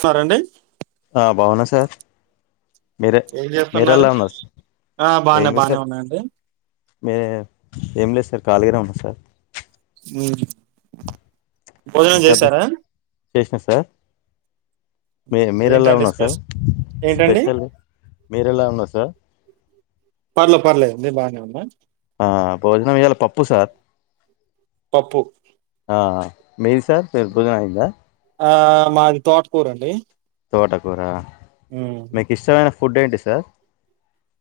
సరేండి ఆ బావున్నా సార్ మీరే ఏం చేస్తున్నారు మీరెలా ఉన్నారు సార్ ఆ బానే ఏమి బానే సార్ ఉన్నాయండి ఏం లేదు సార్ ఖాళీగానే ఉన్నా సార్ హ్మ్ కద్దు చేషిన సార్ ఉమ్, మీర్ మీరెలా ఏంటండి ఉన్నా సార్ స్పెషల్ ఏంటండి స్పెషల్ మీరెలా ఉన్నార్ సార్ పర్లే పర్లే అండి బాగానే ఉన్నా ఆ భోజనం ఇయ్యాలి పప్పు సార్ పప్పు ఆ మీరు సార్ మీరుభుజన మాయిందా ఆ మాది తోటకూరు అండి తోటకూర ఉమ్, మీకు ఇష్టమైన ఫుడ్ ఏంటి సార్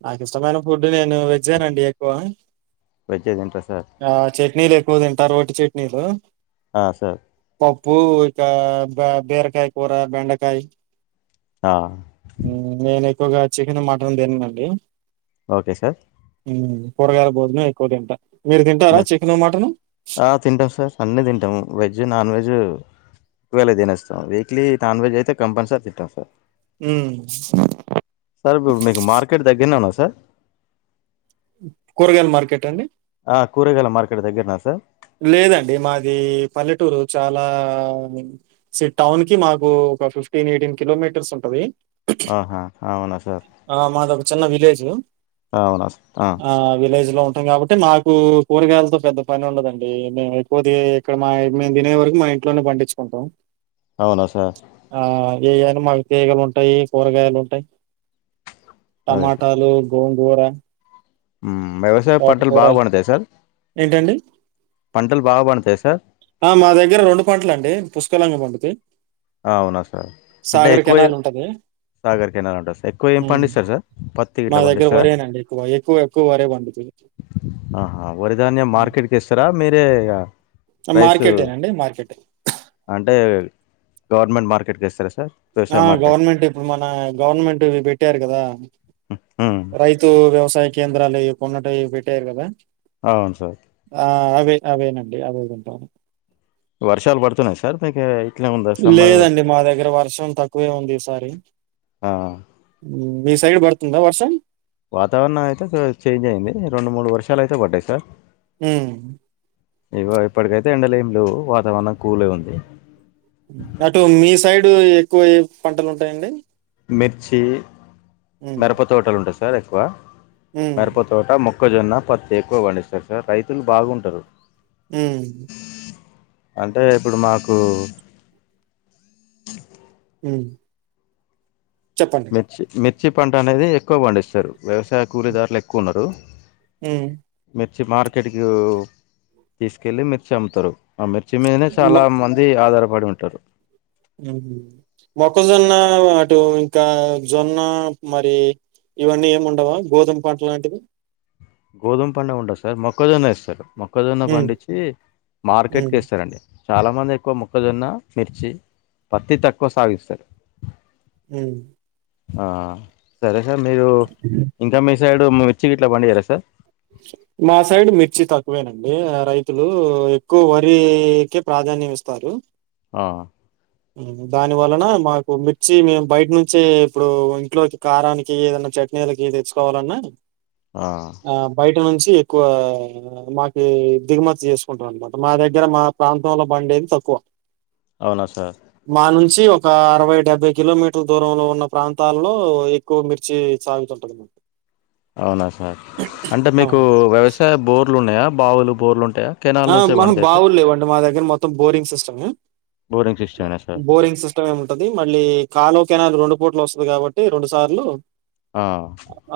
నాకు ఇష్టమైన ఫుడ్ నేను వెజ్జేనండి ఎక్కువ వైజ్జ తింటా సార్ ఆ చట్నీలు ఎక్కువ తింటా రోటి చట్నీలు ఆ సార్ పప్పు ఇకా బ బిరకాయ కూర బెండకాయ ఆ నేను ఎక్కువగా చికెన్ మటన్ తిననండి ఓకే సార్ కూరగాయల భోజనం ఎక్కువ తింటా మీరు తింటారా మే- చికెను మటన్ ఆ తింటాం సార్ అన్నీ తింటాము వెజ్ నాన్ వెజ్ అన్ని తినేస్తాం వీక్లీ నాన్ వెజ్ అయితే కంపల్సరీ తింటామ్మ్ సార్ ఉమ్ సార్ ఇప్పుడు మీకు మార్కెట్ దగ్గరనే ఉన్నాద సార్ కూరగాయ లా మార్కెట్ అండి ఆ కూరగాయల మార్కెట్ దగ్గరనా సార్ లేదండి మాది పల్లెటూరు చాలా సో టౌన్ కి మాకు ఒక ఫిఫ్టీన్ ఎయిటీన్ కిలోమీటర్స్ ఉంటది ఆహా అవునా సార్ ఆ మాదీ ఒక చిన్న విలేజ అవునా సార్ ఆ విలేజ్ లో ఉంటాం కాబట్టి మాకు కూరగాయలతో పెద్ద పని ఉండదండి మేము ఎక్కువది ఇక్కడ మా మేము తినే వరకు మా ఇంట్లోనే పండించుకుంటాం అవునా సార్ ఆ ఏవైనా మాకు తీగలు ఉంటాయి కూరగాయలు ఉంటాయి అదే సార్ టమాటాలు గోంగూర వ్యవసాయ పంటలు తోటకూర బాగా బండాతాయి సార్ ఏంటండి? పంటలు బాగా బండతాయి సార్ ఆ మా దగ్గర రెండు పంటల అండి పుష్కలంగ పండుతయి అవునా సార్ అంటే ఎక్కువ కెనాలుంటది. సాగర్ కెనాల్ ఉంటారు సార్ ఎక్కువ ఏమి హ్మ్. పండిస్తారు సార్ పత్తి మా ఇట్లా దగ్గర పండిస్తారా వరేనండి ఎక్కువ. ఎక్కువ, ఎక్కువ వరే పండుతది. ఆహా వారిధన్యం మార్కెట్ ఎస్తారా మీరే ఇకా హ మార్కెటేనండి మార్కెటే అంటే గవర్నమెంట్ మార్కెట్ కి ఇస్తారా సార్ వ్యవసాయ ఆ మార్కెట్ గవర్నమెంట్ ఇప్పుడు మన గవర్నమెంట్ ఇవి పెట్టారు కదా ఉమ్ రైతు వ్యవసాయ కేంద్రాలు ఇవి కొన్నటవి పెట్టారు కదా అవును సార్ ఆ అవే అవేనండి నువ్వు తింటాను వర్షాలు పడుతున్నాయ సార్ మీకు ఇట్లనే ఉందా సమ్మర్ లేదండి మా దగ్గర వర్షం తక్కువే ఉంది ఈసారి మీ సైడ్ పడుతుందా వర్షం వాతావరణం అయితే చేంజ్ అయింది రెండు మూడు వర్షాలు అయితే పడ్డాయి సార్ హ్ ఇగో ఇప్పటికైతే ఎండలు లేం లేవు వాతావరణం కూలే ఉంది. అటు మీ సైడ్ ఎక్కువ పంటలు ఉంటాయండి మిర్చి ఉమ్ మిరప తోటలు ఉంటాయి. సార్ ఎక్కువ ఉమ్ మిరప తోట ము మొక్కజొన్న పత్తి ఎక్కువ పండిస్తారు. సార్ రైతులు బాగుంటారు. ఉ అంటే ఇప్పుడు మాకు ఉ చెప్పండి మిర్చి పంట అనేది ఎక్కువ పండిస్తారు. వ్యవసాయ కూలీదారులు ఎక్కువ ఉన్నారు. హ్ మిర్చి మార్కెట్కి తీసుకెళ్ళి మిర్చి అమ్ముతారు. ఆ మిర్చి మీదనే మ చాలా మంది ఆధారపడి ఉంటారు. మొక్కజొన్న అటు ఇంకా జొన్న మరి ఇవన్నీ ఏమి ఉండవా గోధుమ పంటలు లాంటివి గోధుమ పంట ఉండదు సార్ మొక్కజొన్న ఎస్తారు మొక్కజొన్న ఉమ్ పండించి మార్కెట్ ఉమ్ కి ఎస్తారండి చాలామంది ఎక్కువ మొక్కజొన్న మిర్చి పత్తి తక్కువ సాగిస్తారు. హ్ హ సరే సార్ మీరు అ ఇంకా మీ సైడు మిర్చి గిట్లా పండి ఇయరా సార్ వి మా సైడ్ మిర్చి తక్కువేనండి రైతులు ఎక్కువ వరికే ప్రాధాన్యం ఇస్తారు ఆ దాని వలన మాకు మిర్చి మేము బయట నుంచే ఇప్పుడు ఇంట్లోకి కారానికి ఏదైనా చెట్ నేలకి తెచ్చుకోవాలన్నా ఆ ఆ బయట నుంచి ఎక్కువ ఆ మాకి దిగుమతి చేసుకుంటం అన్నమాట మా దగ్గర మా ప్రాంతంలో బండి ఏది ఏక్కువ అవునా సార్ మా నుంచి ఒక అరవై డెబ్బై కిలోమీటర్ దూరంలో ఉన్న ప్రాంతాల్లో ఎ కుకుమిర్చి సగుత ఉంటది అవునా సార్ అంటే మీకు అవునా వ్యవసాయ బోర్లు ఉన్నాయా బావులు బోర్లు ఉంటాయా కెనాల్ హ నుంచే మహు పండుతాయా సార్ బావులు లేవండి మా దగ్గర మొత్తం బోరింగ్ సిస్టమ్ బోరింగ్ సిస్టమేనా సార్ బోరింగ్ సిస్ ఇఏమి ఉంటది మళ్ళీ కాలో కెనాల రెండు పూట్లు వస్తది కాబట్టి రెండు సార్లు ఆ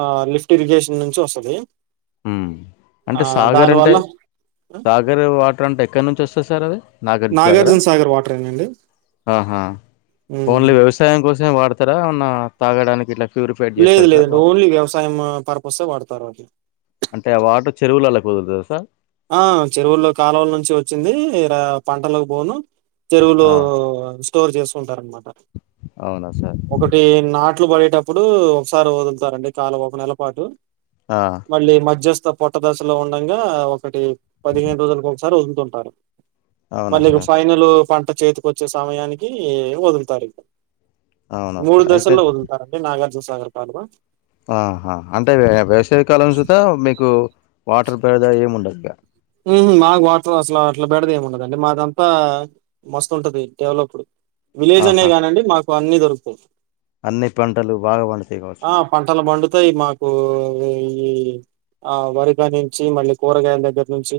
ఆ లిఫ్ట్ ఇరిగేషన్ నుంచి వస్తది ఆ అంటే సాగర్ దాని అంటే వల్ల సాగర్ వాటర్ అంటే ఎక్కడి నుంచి వస్తది సార్ అది నాగర్జూన సాగరా నాగార్జున సాగర్ వాటరేనండి. హ్మ్ ఓన్లీ వపస్ సయం కోసమే వాడతారా గిట్ల తాగడానికి ఇట్లా ప్యూరిఫైడ్ లేదు చేస్తారా సార్ లేదండి ఓన్లీ వ్యవసాయం పర్పస్ వాడతారు అది అంటే ఆ వాటర్ చెరువుల్లకు వదులుతదా సార్ ఆ చెరువులో కాలవల నుంచి వచ్చింది రా పంటల్లోకి బోను చెరువులో ఆ స్టోర్ చేసుకుంటారు అనమాట అవునా సార్ ఒకటి నాట్లు పడేటప్పుడు ఒకసారి వదులుతారండి కాలవ ఒక నెల పాటు ఆ మళ్ళీ మధ్యస్థ పొట్టదశలో ఉండగా ఒకటి పదిహేను రోజులకు ఒకసారి వదులుతుంటారు అవునా మళ్ళీ సార్ ఫైనల్ పంట చేతికొచ్చే సమయానికి వదులుతారు ఇకా అవునా మూడు సార్ అయితే దశల్లో వదులుతారండి నాగార్జునసాగర్ కాలువ ఆ హా అంటే ఏ వేసవికాలం చూత మీకు వాటర్ పేడద ఏమి ఉండదు ఇగా ఉహు మాకు వాటర్ అసలు అట్లా బేడద ఏమి ఉండదండి మాదంతా మస్తుంటది డెవలప్డ్ విలేజ్ అనే ఆహా! కానిండి మాకు అన్ని దొరుకుతది అన్ని పంటలు బాగా పండుతాయ్ కావచ్చు పంటలు పండుతాయి, మాకు ఈ ఆ వరికా నుంచి మళ్ళీ కూరగాయల దగ్గర. నుంచి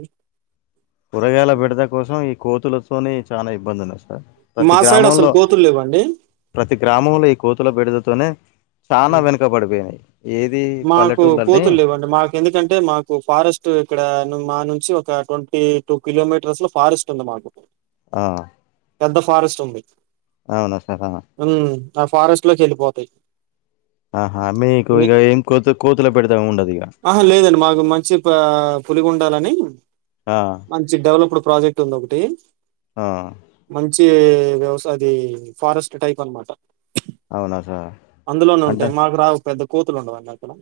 కూరగాయల బెడద కోసం ఈ కోతులతోని చానా ఇబ్బంది ఉన్నది ఆ ప్రతి మా సైడ్ అసలు గ్రామంలో కోతులు లేవండి ప్రతి గ్రామంలో, ఈ కోతుల బేడదతోనే చానా వెనుకబడిపోయింది. ఏది మాకు పల్లెటూర్లన్నీ కోతుల్లేవండి మాక్ ఎందుకంటే మాకు ఫారెస్ట్ ఇక్కడ మా నుంచి ఒక ట్వంటీ టూ కిలోమీటర్స్ లో ఫారెస్ట్ ఉంది మాకు ఆ పెద్ద ఫారెస్ట్ ఉంది అవును కదా ఉ ఆ ఫారెస్ట్ లోకి ఎళ్ళిపోతయి ఆహా మీకు ఇగ ఏం కోతు కోతుల బెడద ఉండదు ఇగ ఆహ లేదండి మాకు మంచి పా పులిగుండాలని ఆ! మంచి డెవలప్డ్ ప్రాజెక్ట్ ఉందొకటి ఆ! మంచి వ్యవసాయది ఫారెస్ట్ టైప్ అనమాట అవునా సార్? అందులోనే అంటే ఉంటాయి మాకు రావు పెద్ద కోతులు ఉండవాన్న అక్కడ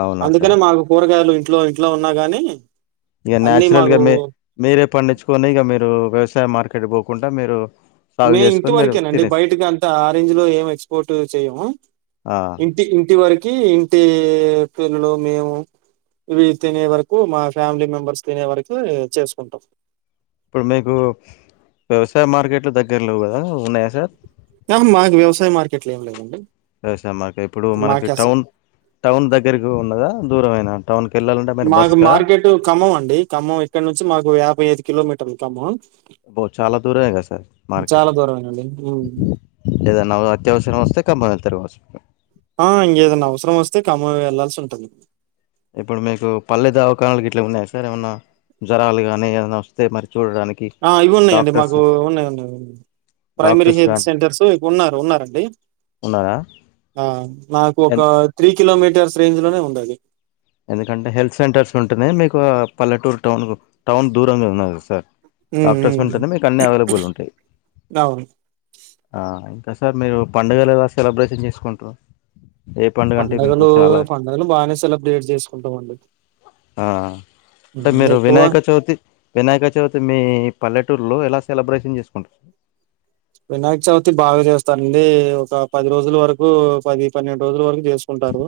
అవునా సార్? అందుకనే మాకు కూరగాయలు ఇంట్లో ఇంట్లో ఉన్నా గాని ఇగా అన్నీ న్యాచురల్గా మాకు మీ మీరే పండించుకొని ఇగా మీరు వ్యవసాయ మార్కెట్ పోకుండా మీరు సాగు మే ఇంటి చేసుకొని మీరు వరకేనండి తినేస్త బయటకి అంతా ఆరేంజ్ లో ఏం ఎక్స్పోర్ట్ చేయ్యము ఆ ఇ ఇ ఇంటి వరకి ఇంటి పిల్లలు మేము ఇవి తినే వరకు మా ఫ్యామిలీ మెంబర్స్ తినే వరకు చేసుకుంటాం ఇప్పుడు మీకు వ్యవసాయ మార్కెట్లు దగ్గరలో గదా ఉన్నాయా సార్ మాకు వ్యవసాయ మార్కెట్లో ఏమి లేదండి వ్యవసాయం మార్కెట్ ఇప్పుడు మనకి టౌన్ టౌన్ దగ్గరికి ఉన్నదా దూరమైననా టౌన్కి ఎళ్ళాల మాకు మార్కెట్ ఖమ్మం అండి ఖమ్మం ఇక్కడ నుంచి మాకు యాభై ఐదు కిలోమీటర్లు ఖమ్మం ఒ చాలా దూరమే గా సార్ మార్కెట్ చాలా దూరమేనండి ఉమ్. ఏదైనా అత్యవసరం వస్తే ఖమ్మం ఎల్తారు కావొచ్చు ఆ ఇంగేదైనా అవసరం వస్తే ఖమ్మం ఎ ళ్లాల్సింటుంది ఇప్పుడు మీకు పల్లె దవకానాలు ఇట్లా ఉన్నాయి సార్ ఏమన్నా జ్వరాలు గాని ఏదన్నా వస్తే మరి చూడడానికి ఆ ఇవి ఉన్నాయండి డాక్టర్స్ మాకు ఉన్నాయి ఉన్నాయి ప్రైమరీ డాక్టర్స్ హెల్త్ గానీ సెంటర్స్ ఉన్నారు ఉన్నారండి ఉన్నారా ఆ నాకు ఎన్ ఒక త్రీ కిలోమీటర్స్ రేంజ్ లోనే ఉంది అది ఎందుకంటే హెల్త్ సెంటర్స్ ఉంటున్నాయ్ మీకు పల్లెటూరు టౌన్కు టౌన్ దూరంగే ఉన్నాం గదసార్ ఉమ్, డాక్టర్స్ ఉమ్. వుంటేనే మీకు అన్ని అవైలబుల్ ఉంటాయ్ అవును ఆ ఇంకా సార్ మీరు పండుగలేలా సెలబ్రేషన్ జేస్కుంట్రు ఏ పండగంటె మీకు చాల నదులు బానే సెలబ్రేట్ జేస్కుంటామండి ఆ అంటే మీరు ఎక్కువ వినాయక చవుతి వినాయక చవితి మీ పల్లెటూర్లో ఎలా సెలబ్రేషన్ జేస్కుంట్ర్ వినాయక్ చవుతి బాగ జేస్తరండీ ఒకా పది రోజుల్ వరకూ పది పన్నెండ్ రోజుల వరకు జేస్ కుంటారు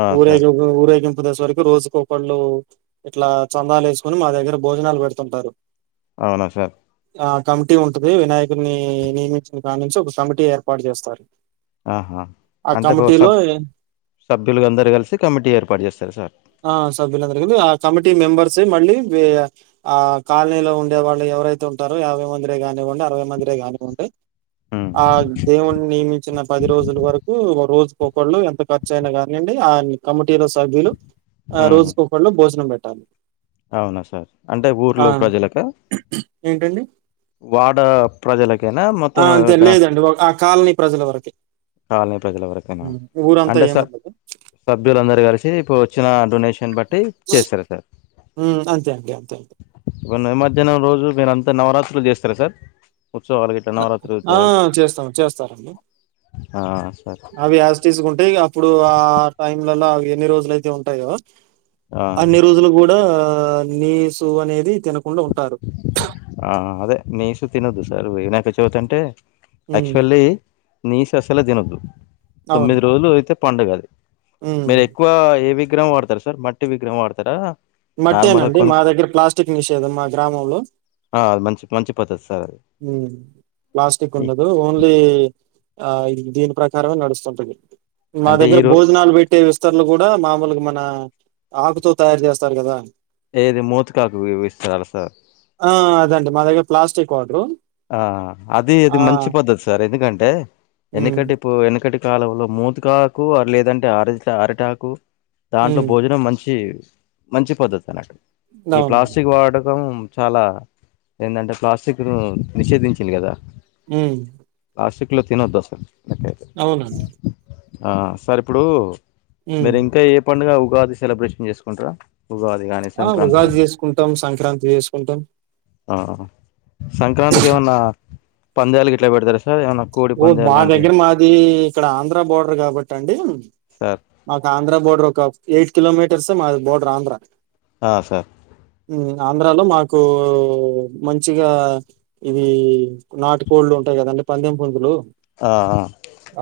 ఆ సార్ ఊరేగింపు ఊరేగింపదేశ్ వరకు రోజుకో పండ్లూ ఇట్లా చందాలేస్కొను మా దగ్గెర భోజనాల్ వెడుతుంటారు ఔనా సార్ ఆ కమిటీ ఉంటుది వినాయకున్ని నియమించిన కా నుంచి ఒగ కమిటీ ఏర్పాట్ జేస్తారు ఆహా అంటే ఇపుడు సబ్ సభ్యులు గందరు గలిసి కమిటీ ఏర్పాటు జేస్తర సార్ ఆ సభ్యులందరు [unintelligible] ఆ కమిటీ మెంబర్సే మళ్ళీ వేయ ఆ కాల్నీలో ఉండేవాళ్ళు ఎవరైతే ఉంటరో యాభై మందిరే గానివ్వండి అరవై మంద్ దే గానివ్వుంటాయ్ ఉమ్ ఆ దేవున్న్ నియమించిన పది రోజుల్ వరకు రోజ్ కొకళ్ళు ఎంత ఖర్చైనా గానిండి ఆ కమిటీలో సభ్యులు ఆ రోజ్ కొ కళ్ళు భోజనం బెట్టాలి ఔన సార్ అంటే ఊర్లో ప్రజలకా ఏంటండి వాడ ప్రజలకేనా ఆ! మొత్తము అంతే గ్రా లేదండి. ఒ ఆ కాలనీ ప్రజల వరకే. కాల్నీ ప్రజల వరకేనా హ్మ్. ఊరంతా అంటె స ఏముండదు. సభ్యులందరూ గలిసి ఇపు వొచ్చిన డొనేషన్ బట్టి చేస్తర సార్ ఊ అంతే అండి అంతే అంతె ఇబ్బుడు నిమజ్జనం రోజు మీరంతా నవరాత్రులు జేస్తర సార్ ఉచ్చవాలగి ఆ చేస్తాము చేస్తామండి ఆ సార్ అవి యాజ్ తీసుకుంటే ఇగ అప్పుడు ఆ టైమ్లలో అవి ఎన్ని రోజులైతే ఉంటయో ఆ అన్ని రోజులు గూడా నీసు అనేది తినకుండా ఉంటారు ఆ అదే నీసు తినదు సార్ వినాయక చవితంటే హ్మ్. యాక్ష్వల్లీ నీసస్సలే దినొద్దు అవును. తొమ్మిది రోజులు అయితే పండుగ అది హ్మ్. మీరెక్కువ ఏ విగ్రం వాడుతర్ సార్ మట్టి విగ్రహం వాడుతరా మట్టే నండి మా దగ్గిర ప్లాస్టిక్ నిషేధం మా గ్రామంలో ఆ అది మంచి మంచి పద్ధత్ సార్ అది ఊ ప్లాస్టిక్ ఉండదు ఓండ్లీ ఆ దీని ప్రకారమే నడుస్తుంటది మా అంటే దగ్గెర ఈరో భోజనాల్ బెట్టేస్ స్తర్లు గూడా మామొల్గ మనా ఆకుతో తయారు జేస్తారు గదా ఏది మూతకాకువిస్తాలా సార్ [unintelligible] ఆ అదండి మా దగ్గగర ప్లాస్టిక్ వాడ్రు ఆ అది అది మంచి పద్ధతి సార్ ఎందుకంటే హ్మ్. ఎనికటి పో ఎనికటి కాలంలో మూతికాకు అర్ లేదంటే అరిద్ట్ల అరిటాకు దాంట్లో హ్మ్. భోజనం మంచి మంచి పద్ధతి అన్నట్టు ఈ అవునవును. ప్లాస్టిక్ వాడకం చాలా ఏందంటే ప్లాస్టిక్ ను నిషేధించింది గదా ఊ ప్లాస్టిక్ లో తినోద్దు అసలు అట్లా అయితే అవునండి ఆ సార్ ఇప్పుడు హ్మ్. మీరి ఇంకా ఏం పండుగ ఉగాది సెలబ్రేషన్ చేసుకుంటారా ఉగాది గాని ఆ సంక్రాంతి ఉగాది గాని చేసుకుంటాం సంక్రాంతి చేసుకుంటాం ఆ సంక్రాంతికి ఏమన్నా పంద్యాలు గిట్లా బేడతార సార్ ఏమన్న ఓ బా దగ్గర మాది ఇక్కడ ఆంధ్ర బోర్డర్ కాబట్టి అండి సార్ మాకి ఆంధ్ర బోర్డర్ ఒక ఎయిట్ కిలోమీటర్స్ ఏ మాది బోర్డర్ ఆంధ్ర ఆ సార్ ఉ ఆంధ్రాలో మాకు మంచిగా ఇవీ నాటు కోళ్ళు ఉంటాయి కదండి పందెం పుంజులు ఆ ఆ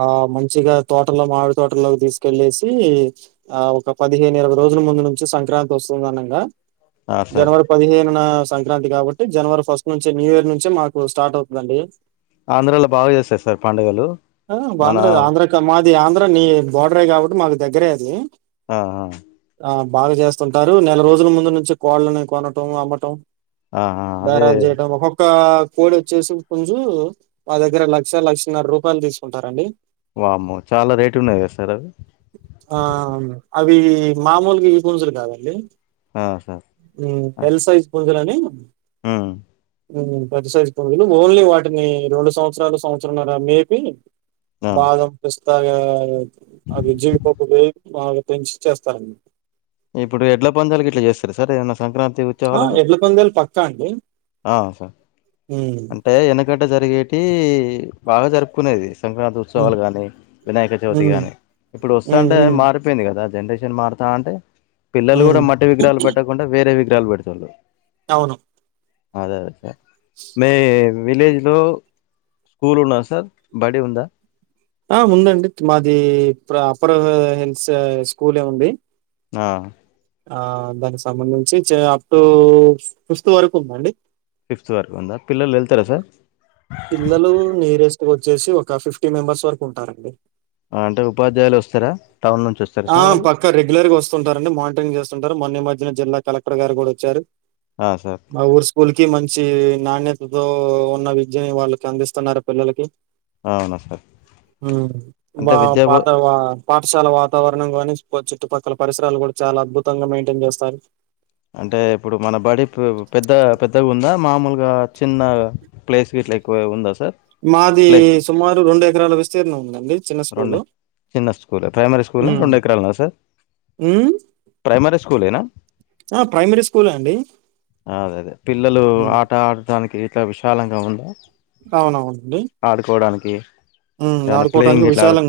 ఆ మంచిగా తోటలో మామిడి తోటలోకి తీసుకెళ్లేసి ఆ ఒక పదిహేను ఇరవై రోజుల ముందు నుంచి సంక్రాంతి వస్తుంది అనంగా ఆ సార్ జనవరి పదిహేనున సంక్రాంతి కాబట్టి జనవరి ఫస్ట్ నుంచి న్యూ ఇయర్ నుంచే మాకు స్టార్ట్ అవుతదండి. ఆంధ్రాలో బాగా చేస్తారు సార్ పండుగలు ఆ మన ఆంధ్ర ఆంధ్ర మాది ఆంధ్ర నీ బోర్డరే కాబట్టి మాకు దగ్గరే అది ఆ ఆ ఆ బాగా చేస్తుంటారు నెల రోజుల ముందు నుంచి కోళ్ళని కొనటం అమ్మటం ఆ ఆ అదే బ్యారాలు చేయటం ఒక్కొక్క కోడి వచ్చేసి పుంజు మా దగ్గర లక్ష లక్షన్నర రూపాయలు తీసుకుంటారండి వామ్మో చాలా రేటు ఉన్నాయి కదా సార్ అవీ ఆ అవి మామూలుగా ఈ పుంజులు కాదండి ఆ సార్ ఉ ఎల్ సైజ్ పుంజులని ఉ ఉ పెద్ద సైజు పుంజులు ఓన్లీ వాటిని రెండు సంవత్సరాలు సంవత్సరంన్నర మేపి ఆ బాదం పిస్తాగా అవి జీవిపప్పు వేయి బాగా పెంచి చేస్తరు ఇప్పుడు ఎడ్ల పందాలకి గిట్ల చేస్తార సార్ ఏమన్న సంక్రాంతి ఇచ్చే ఆ! వాళ్ళకు ఎడ్ల పందాలు పక్కా అండి. ఆ సార్ హ్మ్. అంటే ఈయనకి గంట జరిగేటి బాగా జరుపుకునేది సంక్రాంతి హ్మ్. ఉత్సవాలు గాని వినాయక చవితి హ్మ్. గాని ఇప్పుడు హ్మ్. వస్తుంటాయి హ్మ్. మార్పి పోయింది కదా జనరేషన్ మారుతాంటే పిల్లలు కూడా హ్మ్. మట్టి విగ్రహాలు పెట్టకుండా వేరే విగ్రహాలు పెడుతుళ్ళు అవును అదే అదే మీ విలేజ్ లో స్కూల్ ఉన్నాదా సార్ బడి ఉందా ఆ ఉందండి మాది అప్పర్ హిల్స్ స్కూలే ఉంది ఆ ఆ దానికి సంబంధించి చే అప్ టు ఫిఫ్త్ వరకు ఉందండి ఫిఫ్త్ వరకు ఉందా పిల్లలు వెళ్తారా సార్ పిల్లలు నీరేస్ కు వచ్చేసి ఒక ఫిఫ్టీ మెంబర్స్ వరకు ఉంటారండి అంటే ఉపాధ్యాయులు వస్తారా టౌన్ నుంచి వస్త ఆ పక్కా రెగ్యులర్ గా వస్తుంటారండి మానిటరింగ్ చేస్తుంటారు మన్న ఈ మధ్యన జిల్లా కలెక్టర్ గారు కూడా వచ్చారు ఆ సార్ మా ఊరు స్కూల్ కి మంచి నాణ్యతతో ఉన్న విద్యని వాళ్ళకి అందిస్తున్నారు పిల్లలకి అవునా సార్ అంటే వా విద్యాబో పాత వా పాఠశాల వాతావరణం గానీ, చుట్టుపక్కల పరిసరాలు కూడా చాలా అద్భుతంగా మెయింటైన్ చేస్తారు. అంటే ఇప్పుడు మన బడి పెద్ద పెద్దగా ఉందా మామూలుగా చిన్న ప్లేస్ వీట్ల ఎక్కువ ఉందా సార్ మాది ప్లే సుమారు రెండు ఎకరాల విస్తీర్ణం ఉందండి చిన్న రెండు స్కూలు. చిన్న స్కూల్ ప్రైమరీ స్కూల్ రెండు ఎకరాలు ఉన్నదా సార్ హు ప్రైమరీ స్కూలేనా ఆ ప్రైమరీస్ అదే అదే పిల్లలు హ్మ్. ఆట ఆడటానికి ఇట్లా విశాలంగా ఉందా అవునవునండి ఆడుకోవడానికి ఉమ్ ఆడుకోవడనికి ఆ